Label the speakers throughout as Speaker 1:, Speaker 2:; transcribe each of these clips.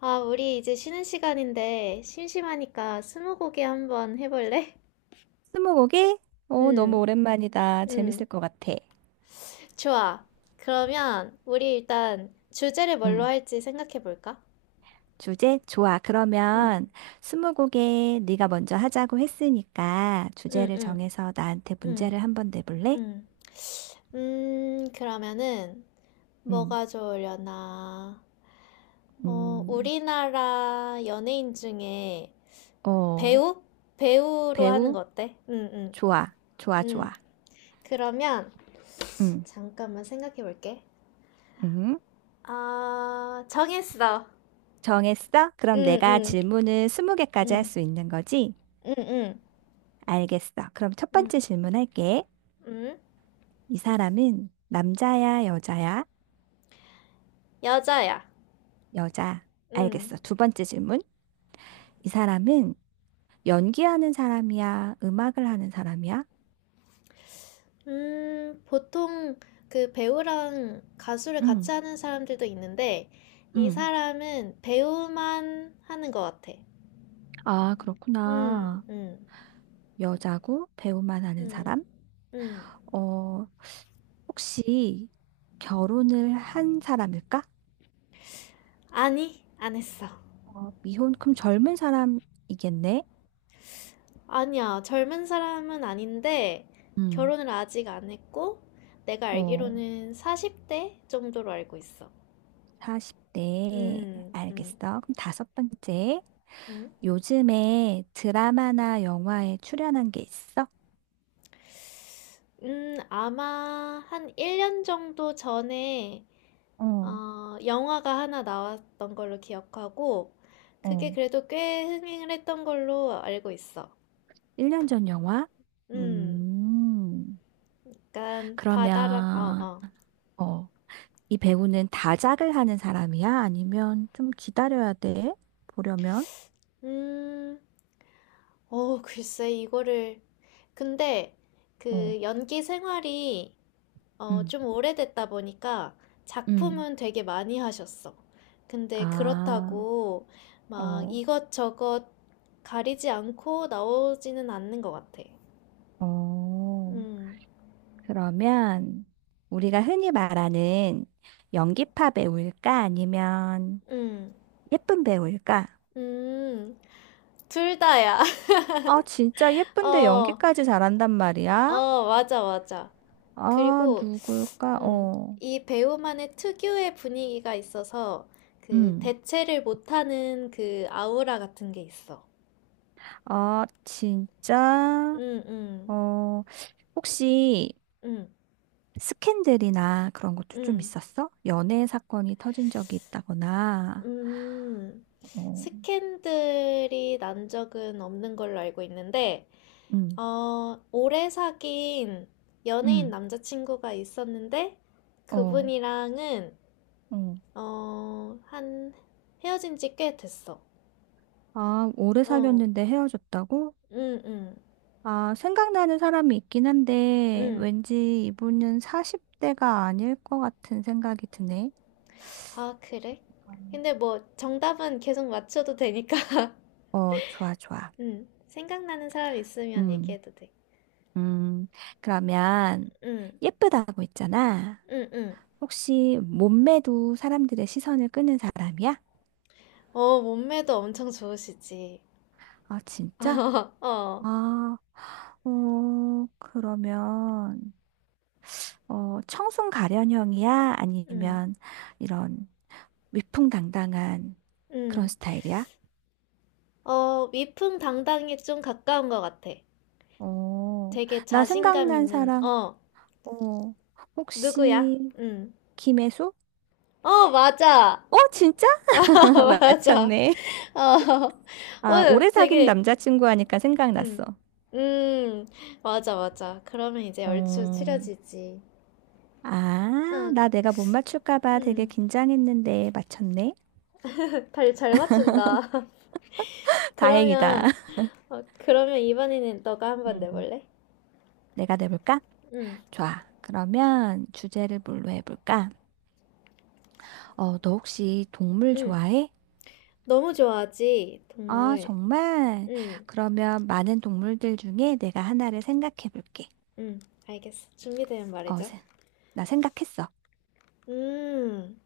Speaker 1: 아, 우리 이제 쉬는 시간인데 심심하니까 스무고개 한번 해볼래?
Speaker 2: 스무고개? 오, 너무
Speaker 1: 응,
Speaker 2: 오랜만이다.
Speaker 1: 응,
Speaker 2: 재밌을 것 같아.
Speaker 1: 좋아. 그러면 우리 일단 주제를 뭘로
Speaker 2: 음
Speaker 1: 할지 생각해볼까?
Speaker 2: 주제? 좋아.
Speaker 1: 응,
Speaker 2: 그러면 스무고개 네가 먼저 하자고 했으니까
Speaker 1: 응,
Speaker 2: 주제를
Speaker 1: 응,
Speaker 2: 정해서 나한테
Speaker 1: 응,
Speaker 2: 문제를 한번 내볼래?
Speaker 1: 응. 그러면은
Speaker 2: 음,
Speaker 1: 뭐가 좋으려나? 어,
Speaker 2: 음,
Speaker 1: 우리나라 연예인 중에
Speaker 2: 어,
Speaker 1: 배우? 배우로 하는
Speaker 2: 배우?
Speaker 1: 거 어때? 응, 응,
Speaker 2: 좋아. 좋아,
Speaker 1: 응.
Speaker 2: 좋아.
Speaker 1: 그러면
Speaker 2: 음,
Speaker 1: 잠깐만 생각해볼게.
Speaker 2: 음.
Speaker 1: 아, 정했어.
Speaker 2: 정했어? 그럼
Speaker 1: 응,
Speaker 2: 내가
Speaker 1: 응,
Speaker 2: 질문을 스무 개까지 할
Speaker 1: 응,
Speaker 2: 수 있는 거지?
Speaker 1: 응, 응,
Speaker 2: 알겠어. 그럼 첫
Speaker 1: 응,
Speaker 2: 번째 질문할게.
Speaker 1: 응,
Speaker 2: 이 사람은 남자야, 여자야?
Speaker 1: 여자야.
Speaker 2: 여자.
Speaker 1: 응.
Speaker 2: 알겠어. 두 번째 질문. 이 사람은 연기하는 사람이야, 음악을 하는 사람이야?
Speaker 1: 보통 그 배우랑 가수를 같이
Speaker 2: 응,
Speaker 1: 하는 사람들도 있는데, 이
Speaker 2: 응.
Speaker 1: 사람은 배우만 하는 것 같아.
Speaker 2: 아,
Speaker 1: 응,
Speaker 2: 그렇구나.
Speaker 1: 응,
Speaker 2: 여자고 배우만 하는
Speaker 1: 응,
Speaker 2: 사람?
Speaker 1: 응.
Speaker 2: 어, 혹시 결혼을 한 사람일까?
Speaker 1: 아니, 안 했어.
Speaker 2: 어, 미혼, 그럼 젊은 사람이겠네?
Speaker 1: 아니야, 젊은 사람은 아닌데,
Speaker 2: 응.
Speaker 1: 결혼을 아직 안 했고, 내가
Speaker 2: 어,
Speaker 1: 알기로는 40대 정도로 알고 있어.
Speaker 2: 40대.
Speaker 1: 음, 음,
Speaker 2: 알겠어. 그럼 다섯 번째.
Speaker 1: 음.
Speaker 2: 요즘에 드라마나 영화에 출연한 게 있어?
Speaker 1: 아마 한 1년 정도 전에
Speaker 2: 어,
Speaker 1: 영화가 하나 나왔던 걸로 기억하고 그게
Speaker 2: 어.
Speaker 1: 그래도 꽤 흥행을 했던 걸로 알고 있어.
Speaker 2: 1년 전 영화?
Speaker 1: 음,
Speaker 2: 음.
Speaker 1: 약간 바다랑 어,
Speaker 2: 그러면,
Speaker 1: 어.
Speaker 2: 어, 이 배우는 다작을 하는 사람이야? 아니면 좀 기다려야 돼? 보려면?
Speaker 1: 음, 글쎄 이거를 근데
Speaker 2: 어,
Speaker 1: 그 연기 생활이
Speaker 2: 응,
Speaker 1: 좀 오래됐다 보니까
Speaker 2: 음.
Speaker 1: 작품은 되게 많이 하셨어. 근데
Speaker 2: 아,
Speaker 1: 그렇다고 막
Speaker 2: 어,
Speaker 1: 이것저것 가리지 않고 나오지는 않는 것 같아.
Speaker 2: 어.
Speaker 1: 음,
Speaker 2: 그러면 우리가 흔히 말하는 연기파 배우일까? 아니면
Speaker 1: 음,
Speaker 2: 예쁜 배우일까?
Speaker 1: 음, 둘 다야.
Speaker 2: 아, 진짜 예쁜데
Speaker 1: 어,
Speaker 2: 연기까지 잘한단 말이야?
Speaker 1: 맞아, 맞아.
Speaker 2: 아,
Speaker 1: 그리고,
Speaker 2: 누굴까?
Speaker 1: 음,
Speaker 2: 어.
Speaker 1: 이 배우만의 특유의 분위기가 있어서 그
Speaker 2: 음.
Speaker 1: 대체를 못하는 그 아우라 같은 게 있어.
Speaker 2: 아, 진짜
Speaker 1: 음, 음,
Speaker 2: 어, 혹시
Speaker 1: 음,
Speaker 2: 스캔들이나 그런 것도 좀
Speaker 1: 음.
Speaker 2: 있었어? 연애 사건이 터진 적이 있다거나,
Speaker 1: 음,
Speaker 2: 어,
Speaker 1: 스캔들이 난 적은 없는 걸로 알고 있는데,
Speaker 2: 응,
Speaker 1: 오래 사귄 연예인
Speaker 2: 응,
Speaker 1: 남자친구가 있었는데,
Speaker 2: 어,
Speaker 1: 그분이랑은,
Speaker 2: 어.
Speaker 1: 어, 한, 헤어진 지 꽤 됐어.
Speaker 2: 아, 오래
Speaker 1: 어,
Speaker 2: 사귀었는데 헤어졌다고?
Speaker 1: 응, 응,
Speaker 2: 아, 생각나는 사람이 있긴 한데,
Speaker 1: 응.
Speaker 2: 왠지 이분은 40대가 아닐 것 같은 생각이 드네.
Speaker 1: 아, 그래? 근데 뭐, 정답은 계속 맞춰도 되니까.
Speaker 2: 어, 좋아, 좋아.
Speaker 1: 응, 생각나는 사람 있으면
Speaker 2: 음,
Speaker 1: 얘기해도 돼.
Speaker 2: 음. 그러면,
Speaker 1: 응,
Speaker 2: 예쁘다고 했잖아.
Speaker 1: 응, 응.
Speaker 2: 혹시 몸매도 사람들의 시선을 끄는 사람이야?
Speaker 1: 어, 몸매도 엄청 좋으시지.
Speaker 2: 아, 진짜?
Speaker 1: 어.
Speaker 2: 아, 그러면, 청순 가련형이야?
Speaker 1: 음,
Speaker 2: 아니면 이런 위풍당당한 그런
Speaker 1: 음.
Speaker 2: 스타일이야?
Speaker 1: 어, 위풍당당에 좀 가까운 것 같아.
Speaker 2: 어,
Speaker 1: 되게
Speaker 2: 나
Speaker 1: 자신감
Speaker 2: 생각난
Speaker 1: 있는,
Speaker 2: 사람, 어,
Speaker 1: 누구야?
Speaker 2: 혹시
Speaker 1: 음.
Speaker 2: 김혜수?
Speaker 1: 어, 맞아.
Speaker 2: 어, 진짜?
Speaker 1: 어, 맞아.
Speaker 2: 맞췄네.
Speaker 1: 어, 어,
Speaker 2: 아, 오래 사귄
Speaker 1: 되게,
Speaker 2: 남자친구 하니까 생각났어.
Speaker 1: 음, 음, 맞아, 맞아. 그러면 이제 얼추
Speaker 2: 음.
Speaker 1: 추려지지.
Speaker 2: 아,
Speaker 1: 어,
Speaker 2: 나 내가 못 맞출까 봐 되게
Speaker 1: 음.
Speaker 2: 긴장했는데 맞췄네.
Speaker 1: 잘 맞춘다. 그러면,
Speaker 2: 다행이다.
Speaker 1: 그러면 이번에는 너가 한번
Speaker 2: 음.
Speaker 1: 내볼래?
Speaker 2: 내가 내볼까?
Speaker 1: 응
Speaker 2: 좋아. 그러면 주제를 뭘로 해볼까? 너 혹시 동물
Speaker 1: 응
Speaker 2: 좋아해?
Speaker 1: 너무 좋아하지,
Speaker 2: 아,
Speaker 1: 동물.
Speaker 2: 정말?
Speaker 1: 응
Speaker 2: 그러면 많은 동물들 중에 내가 하나를 생각해볼게.
Speaker 1: 음, 알겠어. 준비되면
Speaker 2: 어,
Speaker 1: 말이죠.
Speaker 2: 세- 나 생각했어.
Speaker 1: 음,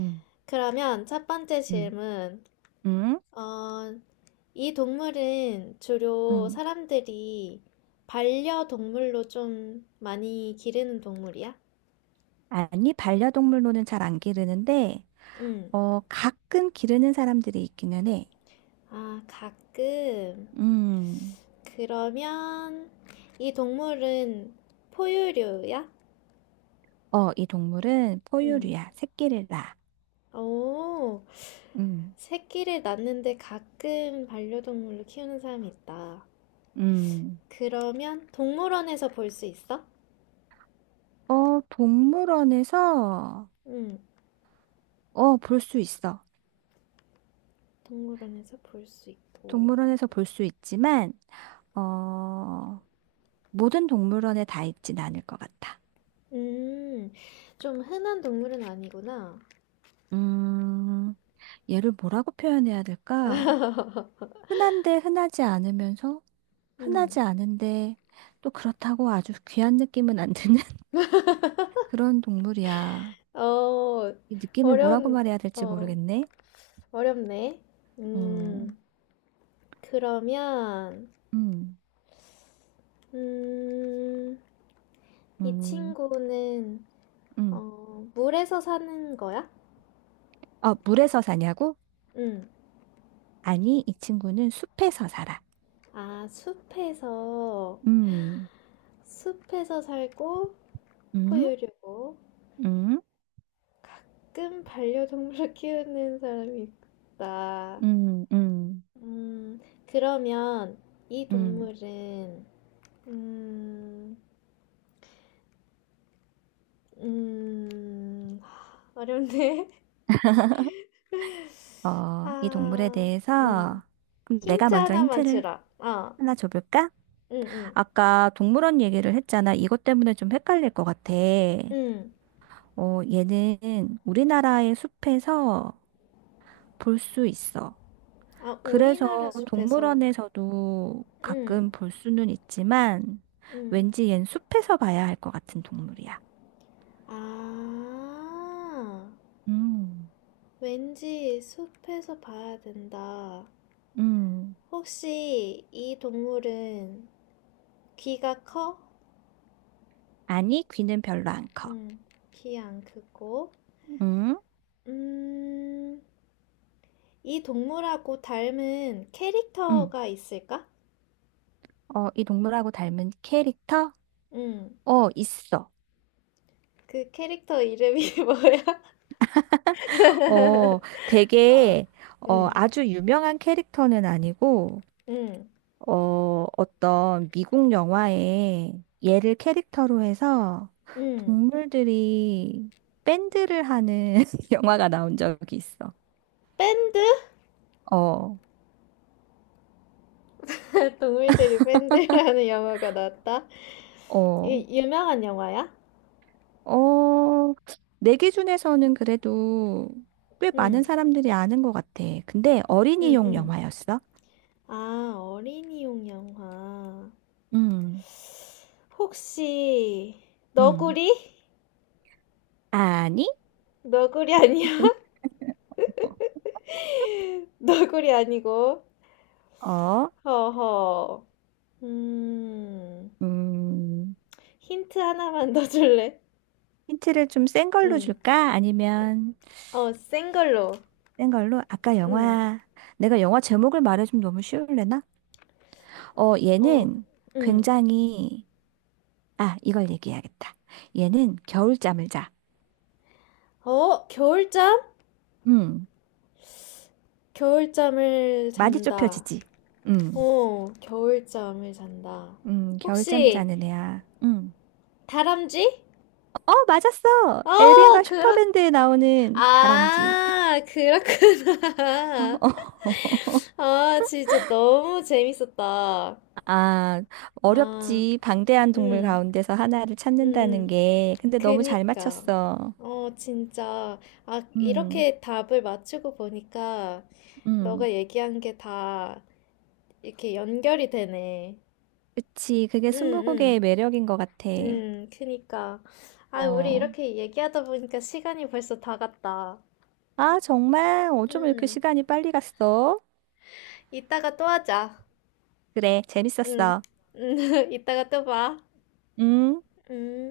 Speaker 2: 응,
Speaker 1: 그러면 첫 번째
Speaker 2: 응,
Speaker 1: 질문.
Speaker 2: 응,
Speaker 1: 어, 이 동물은 주로
Speaker 2: 응.
Speaker 1: 사람들이 반려동물로 좀 많이 기르는 동물이야?
Speaker 2: 아니, 반려동물로는 잘 안 기르는데,
Speaker 1: 음,
Speaker 2: 가끔 기르는 사람들이 있기는 해.
Speaker 1: 가끔.
Speaker 2: 음,
Speaker 1: 그러면 이 동물은 포유류야?
Speaker 2: 이 동물은
Speaker 1: 음,
Speaker 2: 포유류야. 새끼를 낳아.
Speaker 1: 오,
Speaker 2: 음,
Speaker 1: 새끼를 낳는데 가끔 반려동물로 키우는 사람이 있다.
Speaker 2: 음.
Speaker 1: 그러면 동물원에서 볼 수 있어?
Speaker 2: 동물원에서
Speaker 1: 응,
Speaker 2: 볼 수 있어.
Speaker 1: 동물원에서 볼 수 있고.
Speaker 2: 동물원에서 볼 수 있지만, 어, 모든 동물원에 다 있진 않을 것 같아.
Speaker 1: 음, 좀 흔한 동물은 아니구나.
Speaker 2: 음, 얘를 뭐라고 표현해야 될까? 흔한데 흔하지 않으면서,
Speaker 1: 음,
Speaker 2: 흔하지 않은데, 또 그렇다고 아주 귀한 느낌은 안 드는 그런 동물이야.
Speaker 1: 어,
Speaker 2: 이 느낌을 뭐라고
Speaker 1: 어려운,
Speaker 2: 말해야 될지
Speaker 1: 어,
Speaker 2: 모르겠네.
Speaker 1: 어렵네.
Speaker 2: 음,
Speaker 1: 음, 그러면,
Speaker 2: 음,
Speaker 1: 음, 이
Speaker 2: 음,
Speaker 1: 친구는,
Speaker 2: 음.
Speaker 1: 물에서 사는 거야?
Speaker 2: 물에서 사냐고?
Speaker 1: 응.
Speaker 2: 아니, 이 친구는 숲에서 살아.
Speaker 1: 아, 숲에서,
Speaker 2: 음,
Speaker 1: 숲에서 살고,
Speaker 2: 음.
Speaker 1: 포유류고.
Speaker 2: 음?
Speaker 1: 가끔 반려동물을 키우는 사람이 있다.
Speaker 2: 음, 음,
Speaker 1: 음, 그러면 이
Speaker 2: 음.
Speaker 1: 동물은, 음, 음, 어렵네.
Speaker 2: 이 동물에
Speaker 1: 아, 음.
Speaker 2: 대해서 그럼 내가
Speaker 1: 힌트
Speaker 2: 먼저
Speaker 1: 하나만
Speaker 2: 힌트를
Speaker 1: 주라. 아,
Speaker 2: 하나 줘볼까?
Speaker 1: 응, 응,
Speaker 2: 아까 동물원 얘기를 했잖아. 이것 때문에 좀 헷갈릴 것 같아.
Speaker 1: 응.
Speaker 2: 얘는 우리나라의 숲에서 볼 수 있어.
Speaker 1: 아, 우리나라
Speaker 2: 그래서
Speaker 1: 숲에서,
Speaker 2: 동물원에서도
Speaker 1: 응,
Speaker 2: 가끔 볼 수는 있지만
Speaker 1: 응.
Speaker 2: 왠지 얜 숲에서 봐야 할 것 같은 동물이야.
Speaker 1: 아,
Speaker 2: 음,
Speaker 1: 왠지 숲에서 봐야 된다.
Speaker 2: 음.
Speaker 1: 혹시 이 동물은 귀가 커?
Speaker 2: 아니, 귀는 별로 안 커.
Speaker 1: 음, 귀 안 크고.
Speaker 2: 응?
Speaker 1: 음, 이 동물하고 닮은 캐릭터가 있을까?
Speaker 2: 어, 이 동물하고 닮은 캐릭터?
Speaker 1: 음,
Speaker 2: 어, 있어.
Speaker 1: 그 캐릭터 이름이 뭐야?
Speaker 2: 어,
Speaker 1: 어,
Speaker 2: 되게,
Speaker 1: 음,
Speaker 2: 아주 유명한 캐릭터는 아니고,
Speaker 1: 음,
Speaker 2: 어떤 미국 영화에 얘를 캐릭터로 해서
Speaker 1: 음.
Speaker 2: 동물들이 밴드를 하는 영화가 나온 적이 있어.
Speaker 1: 밴드?
Speaker 2: 어,
Speaker 1: 동물들이 밴드라는 영화가 나왔다.
Speaker 2: 어,
Speaker 1: 이 유명한 영화야?
Speaker 2: 어, 내 기준에서는 그래도 꽤 많은
Speaker 1: 음,
Speaker 2: 사람들이 아는 것 같아. 근데
Speaker 1: 음,
Speaker 2: 어린이용
Speaker 1: 음.
Speaker 2: 영화였어?
Speaker 1: 아, 어린이용 영화.
Speaker 2: 음,
Speaker 1: 혹시
Speaker 2: 음.
Speaker 1: 너구리?
Speaker 2: 아니?
Speaker 1: 너구리 아니야? 너구리 아니고.
Speaker 2: 어,
Speaker 1: 허허. 음,
Speaker 2: 음,
Speaker 1: 힌트 하나만 더 줄래?
Speaker 2: 힌트를 좀 센 걸로
Speaker 1: 응.
Speaker 2: 줄까? 아니면
Speaker 1: 센 걸로.
Speaker 2: 센 걸로? 아까
Speaker 1: 응.
Speaker 2: 영화, 내가 영화 제목을 말해주면 너무 쉬울래나?
Speaker 1: 어,
Speaker 2: 얘는
Speaker 1: 응.
Speaker 2: 굉장히, 아, 이걸 얘기해야겠다. 얘는 겨울잠을 자.
Speaker 1: 어, 겨울잠?
Speaker 2: 음,
Speaker 1: 겨울잠을
Speaker 2: 많이
Speaker 1: 잔다.
Speaker 2: 좁혀지지. 음,
Speaker 1: 어, 겨울잠을 잔다.
Speaker 2: 겨울잠
Speaker 1: 혹시
Speaker 2: 자는 애야. 음.
Speaker 1: 다람쥐?
Speaker 2: 어, 맞았어!
Speaker 1: 어,
Speaker 2: 엘빈과 슈퍼밴드에 나오는 다람쥐.
Speaker 1: 아, 그렇구나.
Speaker 2: 어, 어. 어.
Speaker 1: 아, 진짜 너무 재밌었다.
Speaker 2: 아,
Speaker 1: 아,
Speaker 2: 어렵지. 방대한 동물
Speaker 1: 응,
Speaker 2: 가운데서 하나를 찾는다는
Speaker 1: 응.
Speaker 2: 게. 근데 너무 잘
Speaker 1: 그니까.
Speaker 2: 맞췄어.
Speaker 1: 어, 진짜. 아,
Speaker 2: 음,
Speaker 1: 이렇게 답을 맞추고 보니까
Speaker 2: 음.
Speaker 1: 너가 얘기한 게 다 이렇게 연결이 되네.
Speaker 2: 그치. 그게
Speaker 1: 응,
Speaker 2: 스무고개의
Speaker 1: 응,
Speaker 2: 매력인 것 같아.
Speaker 1: 응, 그니까. 아, 우리
Speaker 2: 어.
Speaker 1: 이렇게 얘기하다 보니까 시간이 벌써 다 갔다.
Speaker 2: 아, 정말 어쩜 이렇게
Speaker 1: 응,
Speaker 2: 시간이 빨리 갔어?
Speaker 1: 이따가 또 하자.
Speaker 2: 그래,
Speaker 1: 응,
Speaker 2: 재밌었어.
Speaker 1: 응, 이따가 또 봐.
Speaker 2: 응?
Speaker 1: 응.